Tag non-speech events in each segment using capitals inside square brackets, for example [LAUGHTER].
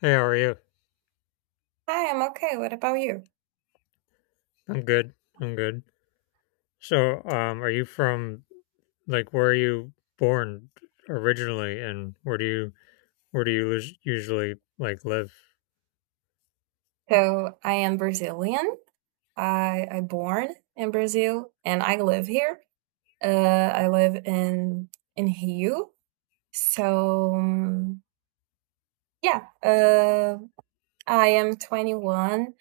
Hey, how are you? Hi, I'm okay. What about you? I'm good. I'm good. So are you from like, where are you born originally, and where do you us- usually like live? So I am Brazilian. I born in Brazil and I live here. I live in Rio. So, yeah, I am 21.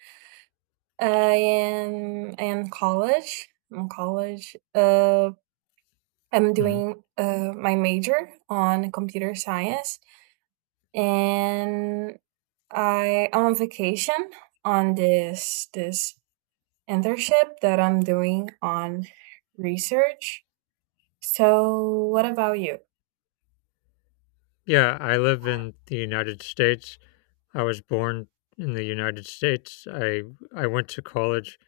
I am college. I'm college. I'm Hmm doing my major on computer science, and I am on vacation on this internship that I'm doing on research. So, what about you? Yeah, I live in the United States. I was born in the United States. I went to college.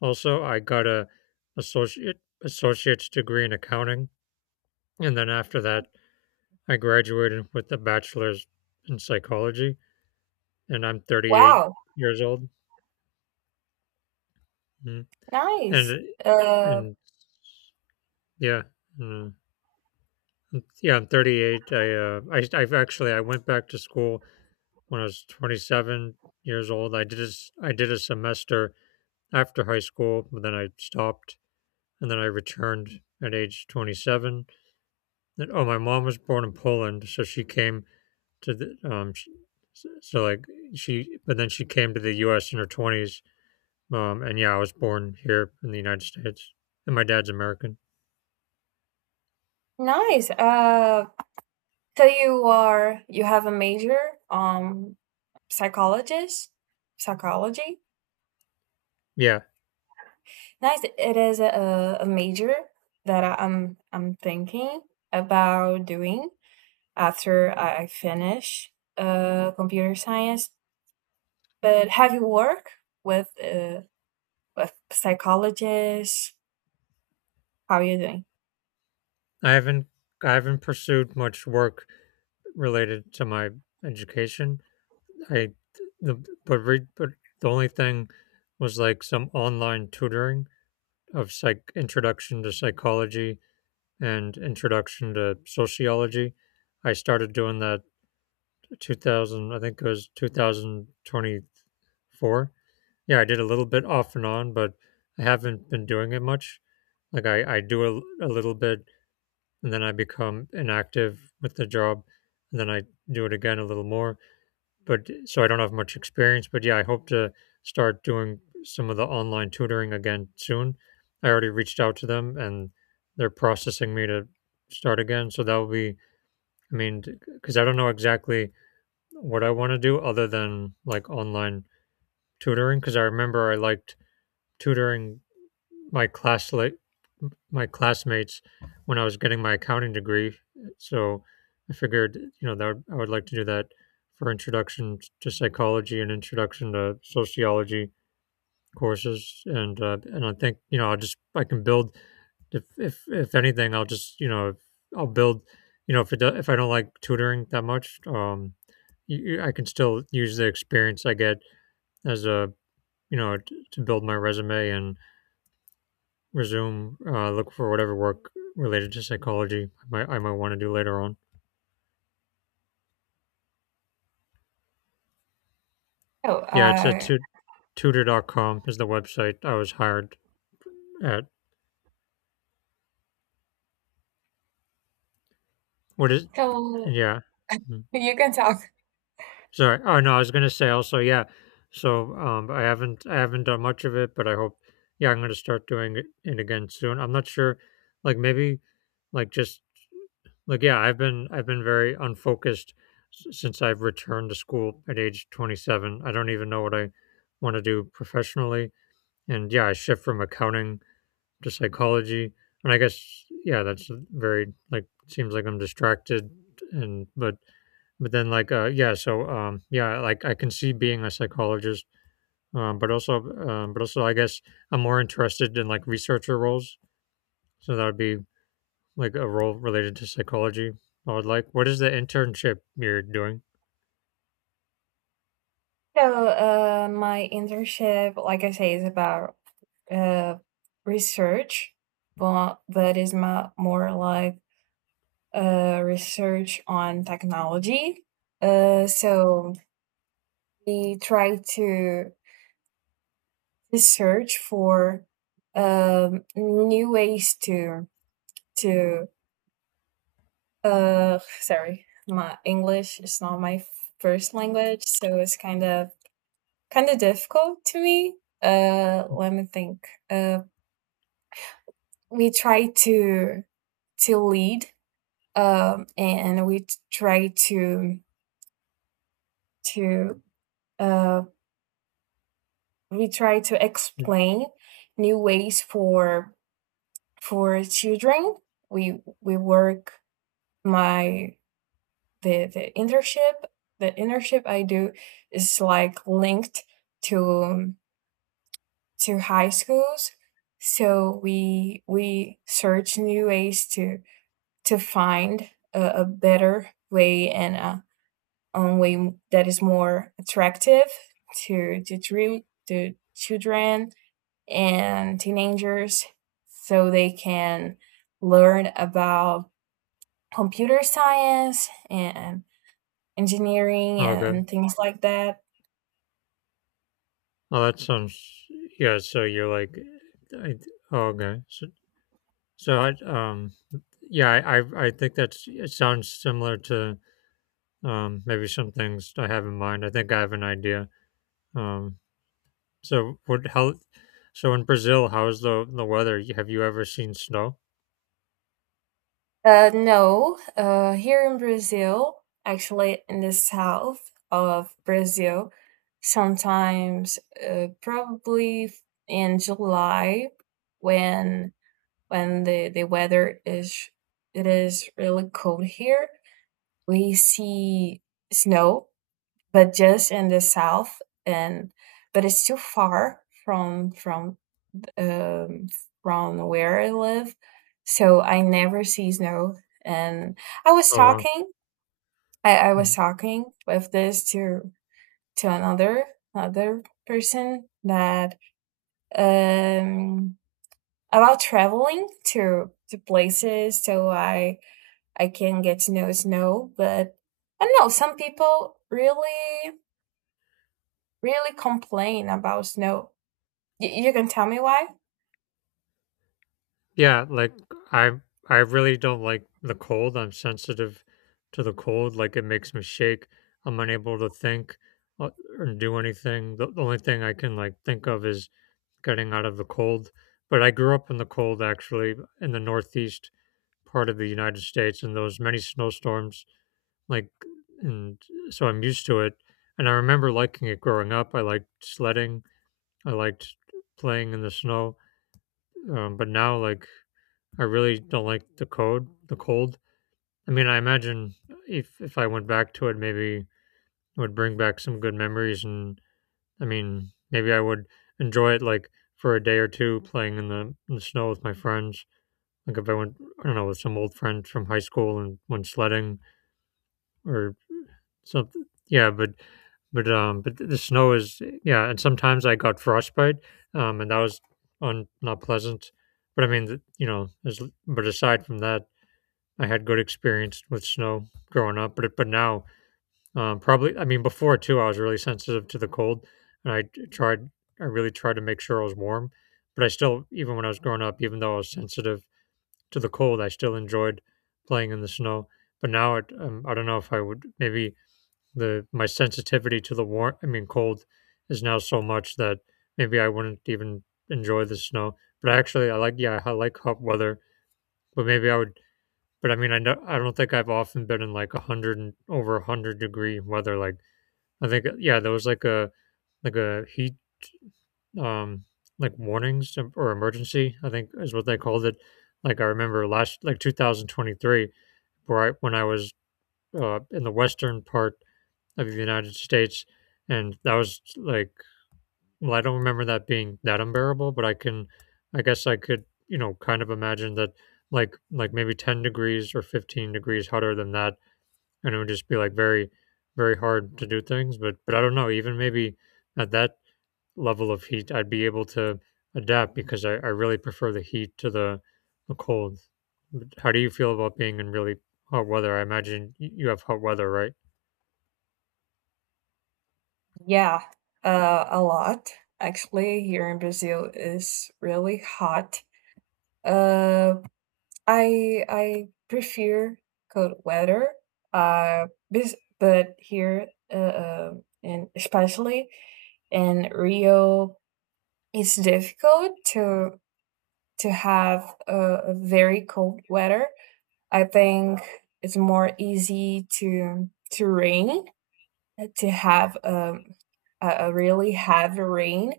Also, I got a associate's degree in accounting, and then after that, I graduated with a bachelor's in psychology, and I'm 38 Wow, years old. Hmm? nice. And Uh, and yeah mm, mm, Yeah, I'm 38. I've actually, I went back to school when I was 27 years old. I did a semester after high school, but then I stopped, and then I returned at age 27. And oh my mom was born in Poland, so she came to the sh s- so like she but then she came to the US in her 20s. And yeah, I was born here in the United States, and my dad's American. nice. So you are you have a major, um psychologist psychology. Yeah, Nice. It is a major that I'm thinking about doing after I finish computer science. But have you worked with with psychologists. How are you doing? I haven't I haven't pursued much work related to my education. I the but re, but the only thing was like some online tutoring of psych introduction to psychology and introduction to sociology. I started doing that 2000 I think it was 2024. Yeah, I did a little bit off and on, but I haven't been doing it much. Like, I do a little bit, and then I become inactive with the job, and then I do it again a little more. But so I don't have much experience, but yeah, I hope to start doing some of the online tutoring again soon. I already reached out to them, and they're processing me to start again. So that will be, I mean, because I don't know exactly what I want to do other than like online tutoring. Because I remember I liked tutoring my class, like my classmates, when I was getting my accounting degree. So I figured, you know, I would like to do that for introduction to psychology and introduction to sociology courses. And I think, you know, I can build if anything. I'll just, you know, I'll build, you know, if it do, if I don't like tutoring that much. I can still use the experience I get as a, you know, to build my resume and resume look for whatever work related to psychology I I might want to do later on. Oh, Yeah, tutor.com is the website I was hired at. What is so yeah. Mm. you can talk. Sorry. Oh no, I was gonna say also, yeah. So I haven't done much of it, but I hope, yeah, I'm gonna start doing it again soon. I'm not sure, like, maybe, like, just, yeah, I've been very unfocused since I've returned to school at age 27. I don't even know what I want to do professionally. And yeah, I shift from accounting to psychology. And I guess, yeah, that's a very, like, seems like I'm distracted. And but then like yeah, so yeah, like, I can see being a psychologist. But also, I guess I'm more interested in like researcher roles. So that would be like a role related to psychology. I would like, what is the internship you're doing? So, my internship, like I say, is about uh, research, but that is my, more like research on technology. So, we try to search for new ways to sorry, my English is not my first language, so it's kind of difficult to me. Let me think. We try to lead, and we t- try to uh, we try to Mm. explain new ways for children. We work my the internship. The internship I do is like linked to to high schools, so we search new ways to find a better way and a way that is more attractive to to, to children and teenagers, so they can learn about computer science and engineering Okay. and things like that. Oh, that sounds, yeah, so you're like, I, oh, okay, so, so I yeah I think that's it sounds similar to maybe some things I have in mind. I think I have an idea. um so what how so in Brazil, how's the weather? Have you ever seen snow? No, here in Brazil, actually in the south of Brazil, sometimes probably in July when the weather is really cold here, we see snow, but just in the south, and but it's too far from um, from where I live, so I never see snow. And I was Oh wow. talking, I was talking with this to to another another person that um about traveling to places so I can get to know snow, but I don't know, some people really complain about snow. You can tell me why? Yeah, like, I I really don't like the cold. I'm sensitive to the cold. Like, it makes me shake. I'm unable to think, uh, or do anything. The only thing I can like think of is getting out of the cold. But I grew up in the cold actually, in the northeast part of the United States, and there was many snowstorms, like and so I'm used to it. And I remember liking it growing up. I liked sledding. I liked playing in the snow. But now, like, I really don't like the cold. The cold. I mean, I imagine if I went back to it, maybe it would bring back some good memories, and, I mean, maybe I would enjoy it, like, for a day or two, playing in the snow with my friends. Like, if I went, I don't know, with some old friends from high school and went sledding or something. But the snow is, yeah, and sometimes I got frostbite, and that was not pleasant. But I mean, the, you know, as, but aside from that, I had good experience with snow growing up, but now, probably, I mean, before too, I was really sensitive to the cold, and I really tried to make sure I was warm, but I still, even when I was growing up, even though I was sensitive to the cold, I still enjoyed playing in the snow. But now, I don't know if I would. Maybe the my sensitivity to the warm, I mean cold, is now so much that maybe I wouldn't even enjoy the snow. But actually, I like, yeah, I like hot weather, but maybe I would, but I mean, I know, I don't think I've often been in like a hundred and over a hundred-degree weather. Like, I think, yeah, there was like a heat um like warnings, or emergency, I think is what they called it. Like, I remember last, like, 2023, where I when I was, in the western part of the United States, and that was like, well, I don't remember that being that unbearable, but I can, I guess I could, you know, kind of imagine that, like, maybe 10 degrees or 15 degrees hotter than that, and it would just be like very, very hard to do things. But I don't know, even maybe at that level of heat, I'd be able to adapt because I really prefer the heat to the cold. How do you feel about being in really hot weather? I imagine you have hot weather, right? Yeah, a lot. Actually, here in Brazil is really hot. Uh, I prefer cold weather. But here, and especially in Rio, it's difficult to have a very cold weather. I think it's more easy to rain, to have a really heavy rain,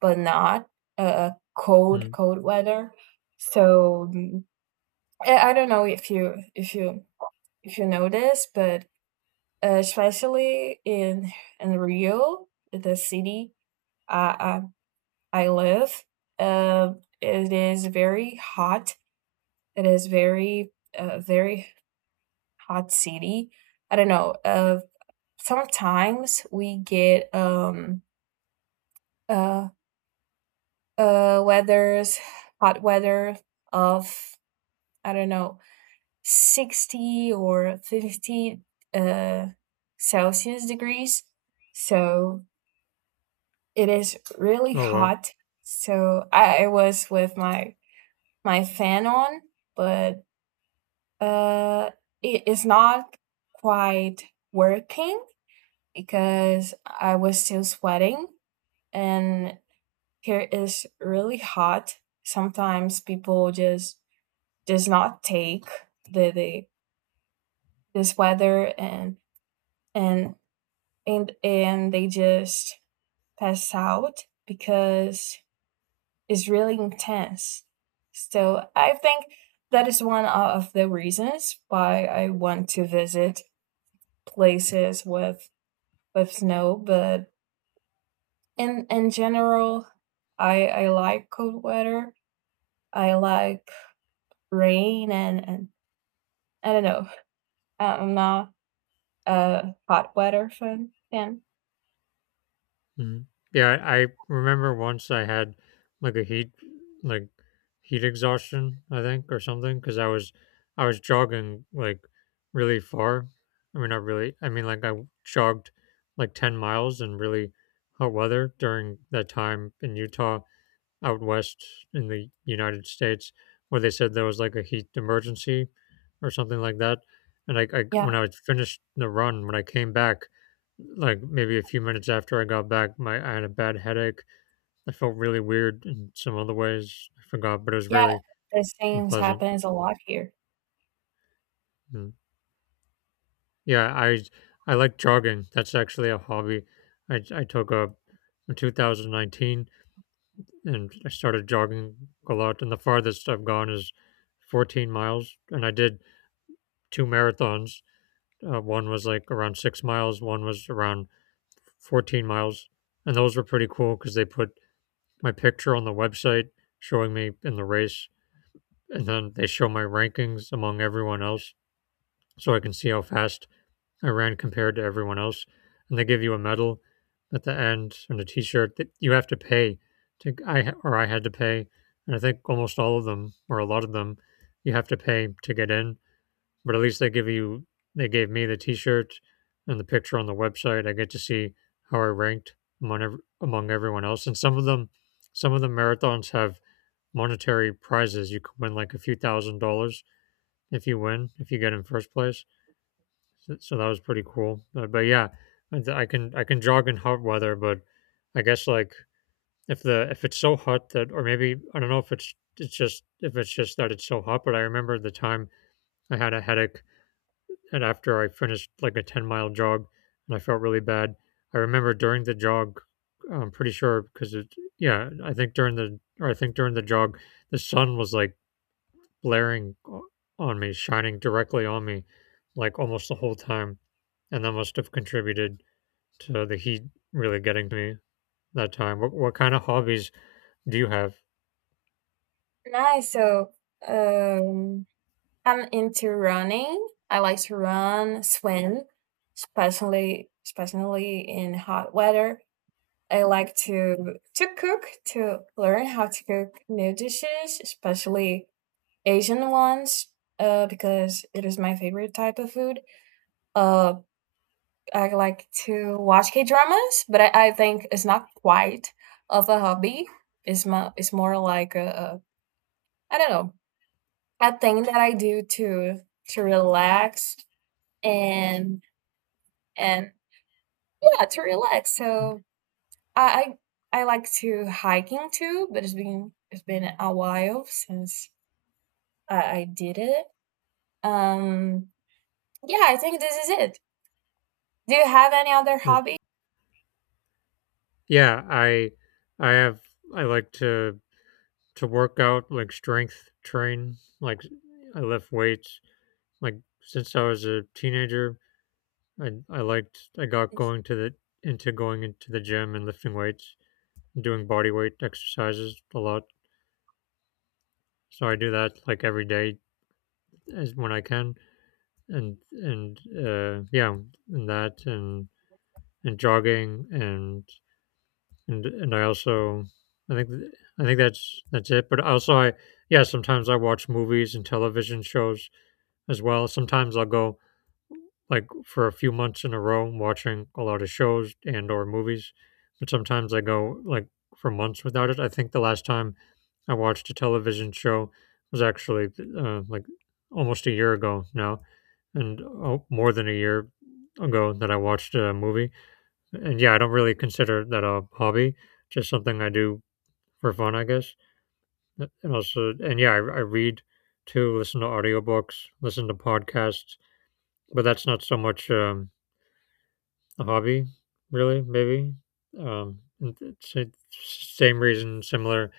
but not a cold, Mm. cold weather. So I don't know if you know this, but especially in Rio, the city I I live, uh, it is very hot. It is very very hot city. I don't know. Sometimes we get uh weathers hot weather of, I don't know, 60 or 50 uh Celsius degrees, so it is really Oh wow. hot. So I was with my fan on, but uh it is not quite working because I was still sweating, and here is really hot. Sometimes people just does not take the this weather, and and they just pass out because it's really intense. So I think that is one of the reasons why I want to visit places with snow. But in general, I like cold weather. I like rain, and I don't know. I'm not a hot weather fan. Mhm. Yeah, I remember once I had like a heat, like heat exhaustion, I think, or something, because I was jogging like really far. I mean, not really. I mean, like, I jogged like 10 miles in really hot weather during that time in Utah, out west in the United States, where they said there was like a heat emergency or something like that. And I Yeah. when I was finished the run, when I came back, like maybe a few minutes after I got back, my I had a bad headache. I felt really weird in some other ways. I forgot, but it was Yeah, really the same unpleasant. happens a lot here. Mm. Yeah, I like jogging. That's actually a hobby I took up in 2019. And I started jogging a lot. And the farthest I've gone is 14 miles. And I did two marathons. One was like around 6 miles, one was around 14 miles. And those were pretty cool because they put my picture on the website, showing me in the race. And then they show my rankings among everyone else, so I can see how fast I ran compared to everyone else. And they give you a medal at the end and a T-shirt that you have to pay to. I, or I had to pay, and I think almost all of them, or a lot of them, you have to pay to get in. But at least they give you. They gave me the T-shirt, and the picture on the website I get to see how I ranked among everyone else. And some of them, some of the marathons have monetary prizes. You can win like a few thousand dollars if you get in first place. So, so that was pretty cool. But yeah, I can jog in hot weather, but I guess, like, if it's so hot that, or maybe I don't know if it's just, if it's just that it's so hot. But I remember the time I had a headache, and after I finished like a 10 mile jog, and I felt really bad. I remember during the jog, I'm pretty sure because it yeah I think during the or I think during the jog the sun was like blaring o- on me, shining directly on me, like almost the whole time, and that must have contributed to the heat really getting to me that time. What kind of hobbies do you have? Nice. So, um, I'm into running. I like to run, swim, especially in hot weather. I like to cook, to learn how to cook new dishes, especially Asian ones, because it is my favorite type of food. Uh, I like to watch K dramas, but I think it's not quite of a hobby. It's more like a I don't know, a thing that I do to relax, and and yeah, to relax. So I I like to hiking too, but it's been a while since I did it. Um, yeah, I think this is it. Do you have any other Right. hobby? Yeah, I have I like to work out, like strength train, like I lift weights. Like since I was a teenager, I liked I got going to the into going into the gym and lifting weights, doing body weight exercises a lot. So I do that like every day as when I can, and yeah, and that and and jogging and I also I think th- I think that's it. But also I yeah sometimes I watch movies and television shows as well. Sometimes I'll go like for a few months in a row watching a lot of shows and or movies, but sometimes I go like for months without it. I think the last time I watched a television show was actually, like, almost a year ago now, and, oh, more than a year ago that I watched a movie. And yeah, I don't really consider that a hobby, just something I do for fun, I guess. And also, and yeah, I read too, listen to audiobooks, listen to podcasts, but that's not so much, a hobby, really, maybe. And it's the same reason, similar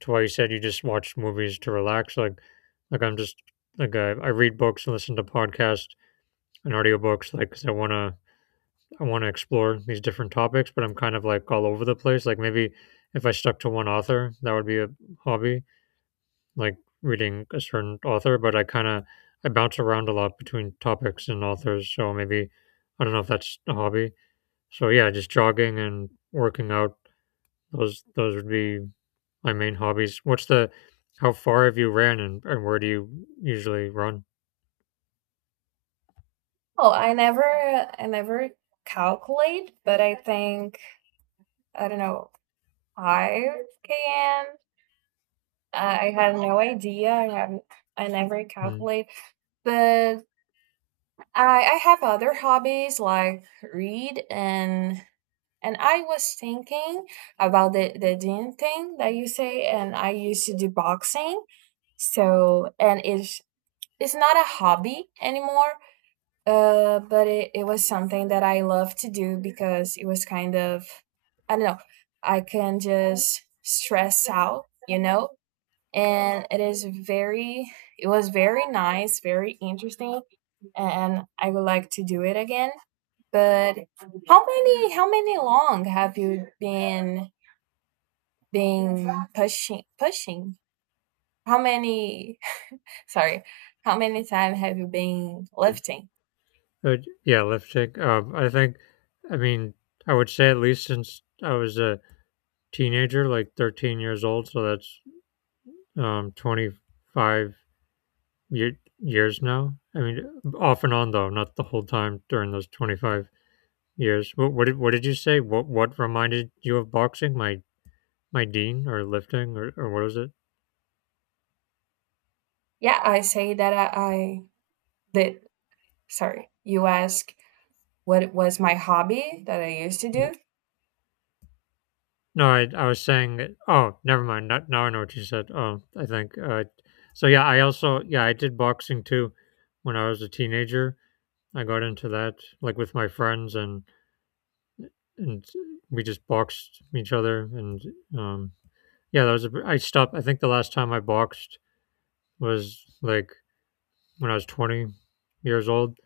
to why you said you just watch movies to relax. Like I'm just like I read books and listen to podcasts and audiobooks, like 'cause I wanna explore these different topics, but I'm kind of like all over the place. Like maybe if I stuck to one author, that would be a hobby, like reading a certain author. But I kind of I bounce around a lot between topics and authors, so maybe I don't know if that's a hobby. So yeah, just jogging and working out. Those would be my main hobbies. What's the How far have you ran, and where do you usually run? Oh, I never calculate, but I think, I don't know, 5 km. I had no idea. I haven't. I never Mm. calculate, but I I have other hobbies like read, and I was thinking about the gym thing that you say, and I used to do boxing. So, and it's not a hobby anymore, but it was something that I love to do because it was kind of, I don't know, I can just stress out, you know? And it is very, it was very nice, very interesting, and I would like to do it again. But how many, long have you been pushing? How many? [LAUGHS] Sorry, how many time have you been lifting? Uh, yeah, lifting. I think, I mean, I would say at least since I was a teenager, like 13 years old. So that's 25 year, years now. I mean, off and on though, not the whole time during those 25 years. What did you say? What reminded you of boxing? My dean or lifting, or what was it? Yeah, I say that I the sorry, you ask, what was my hobby that I used to do? D- No, I was saying that. Oh, never mind. Not, Now I know what you said. Oh, I think. So yeah, I also, I did boxing too when I was a teenager. I got into that like with my friends, and we just boxed each other, and, um yeah, that was a I stopped. I think the last time I boxed was like when I was 20 years old.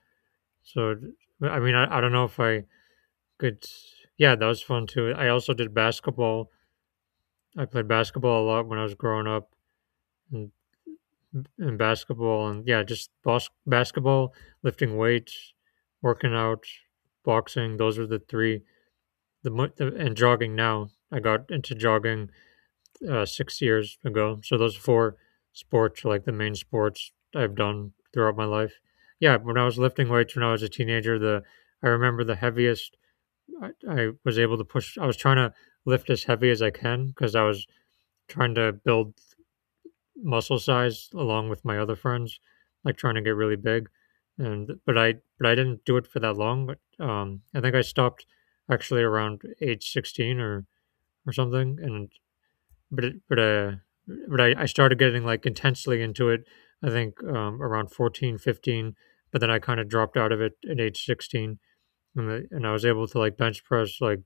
So I mean I don't know if I could. Yeah, that was fun too. I also did basketball. I played basketball a lot when I was growing up, and, and basketball, and yeah, just basketball, lifting weights, working out, boxing. Those are the three. The, mo- the and jogging now. I got into jogging, 6 years ago. So those four sports are like the main sports I've done throughout my life. Yeah, when I was lifting weights when I was a teenager, the I remember the heaviest I was able to push. I was trying to lift as heavy as I can because I was trying to build muscle size along with my other friends, like trying to get really big. And but I didn't do it for that long. But I think I stopped actually around age 16, or something. And but it, but I started getting like intensely into it. I think, around 14, 15, but then I kind of dropped out of it at age 16. And I was able to like bench press like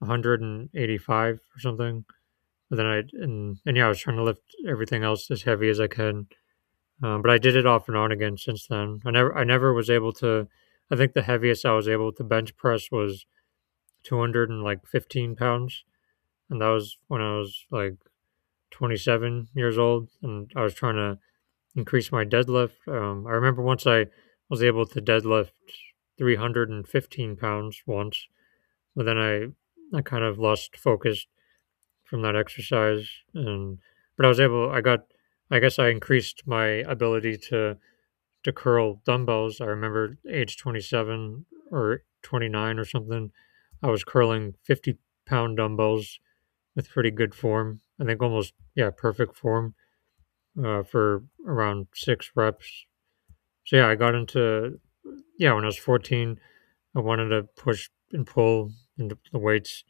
185 or something. But then I, And yeah, I was trying to lift everything else as heavy as I can, but I did it off and on again since then. I never was able to. I think the heaviest I was able to bench press was 200 and like 15 pounds, and that was when I was like 27 years old, and I was trying to increase my deadlift. I remember once I was able to deadlift 315 pounds once, but then I kind of lost focus from that exercise, and but I was able. I got. I guess I increased my ability to curl dumbbells. I remember age 27 or 29 or something, I was curling 50 pound dumbbells with pretty good form. I think almost, yeah, perfect form, for around six reps. So, yeah, I got into, yeah, when I was 14, I wanted to push and pull and the weights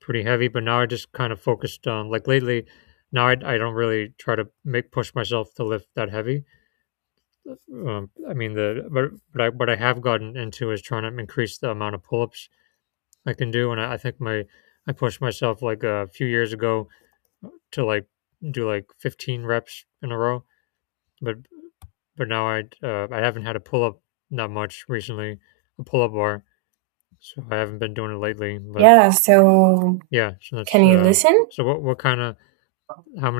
pretty heavy, but now I just kind of focused on, like lately, now I don't really try to make push myself to lift that heavy. I mean the but I what I have gotten into is trying to increase the amount of pull-ups I can do, and, I think my I pushed myself like a few years ago, to like do like 15 reps in a row, but but now I haven't had a pull-up that much recently, a pull-up bar, so I haven't been doing it lately. But Yeah, so. yeah, so Can that's, you listen? so what kind of how many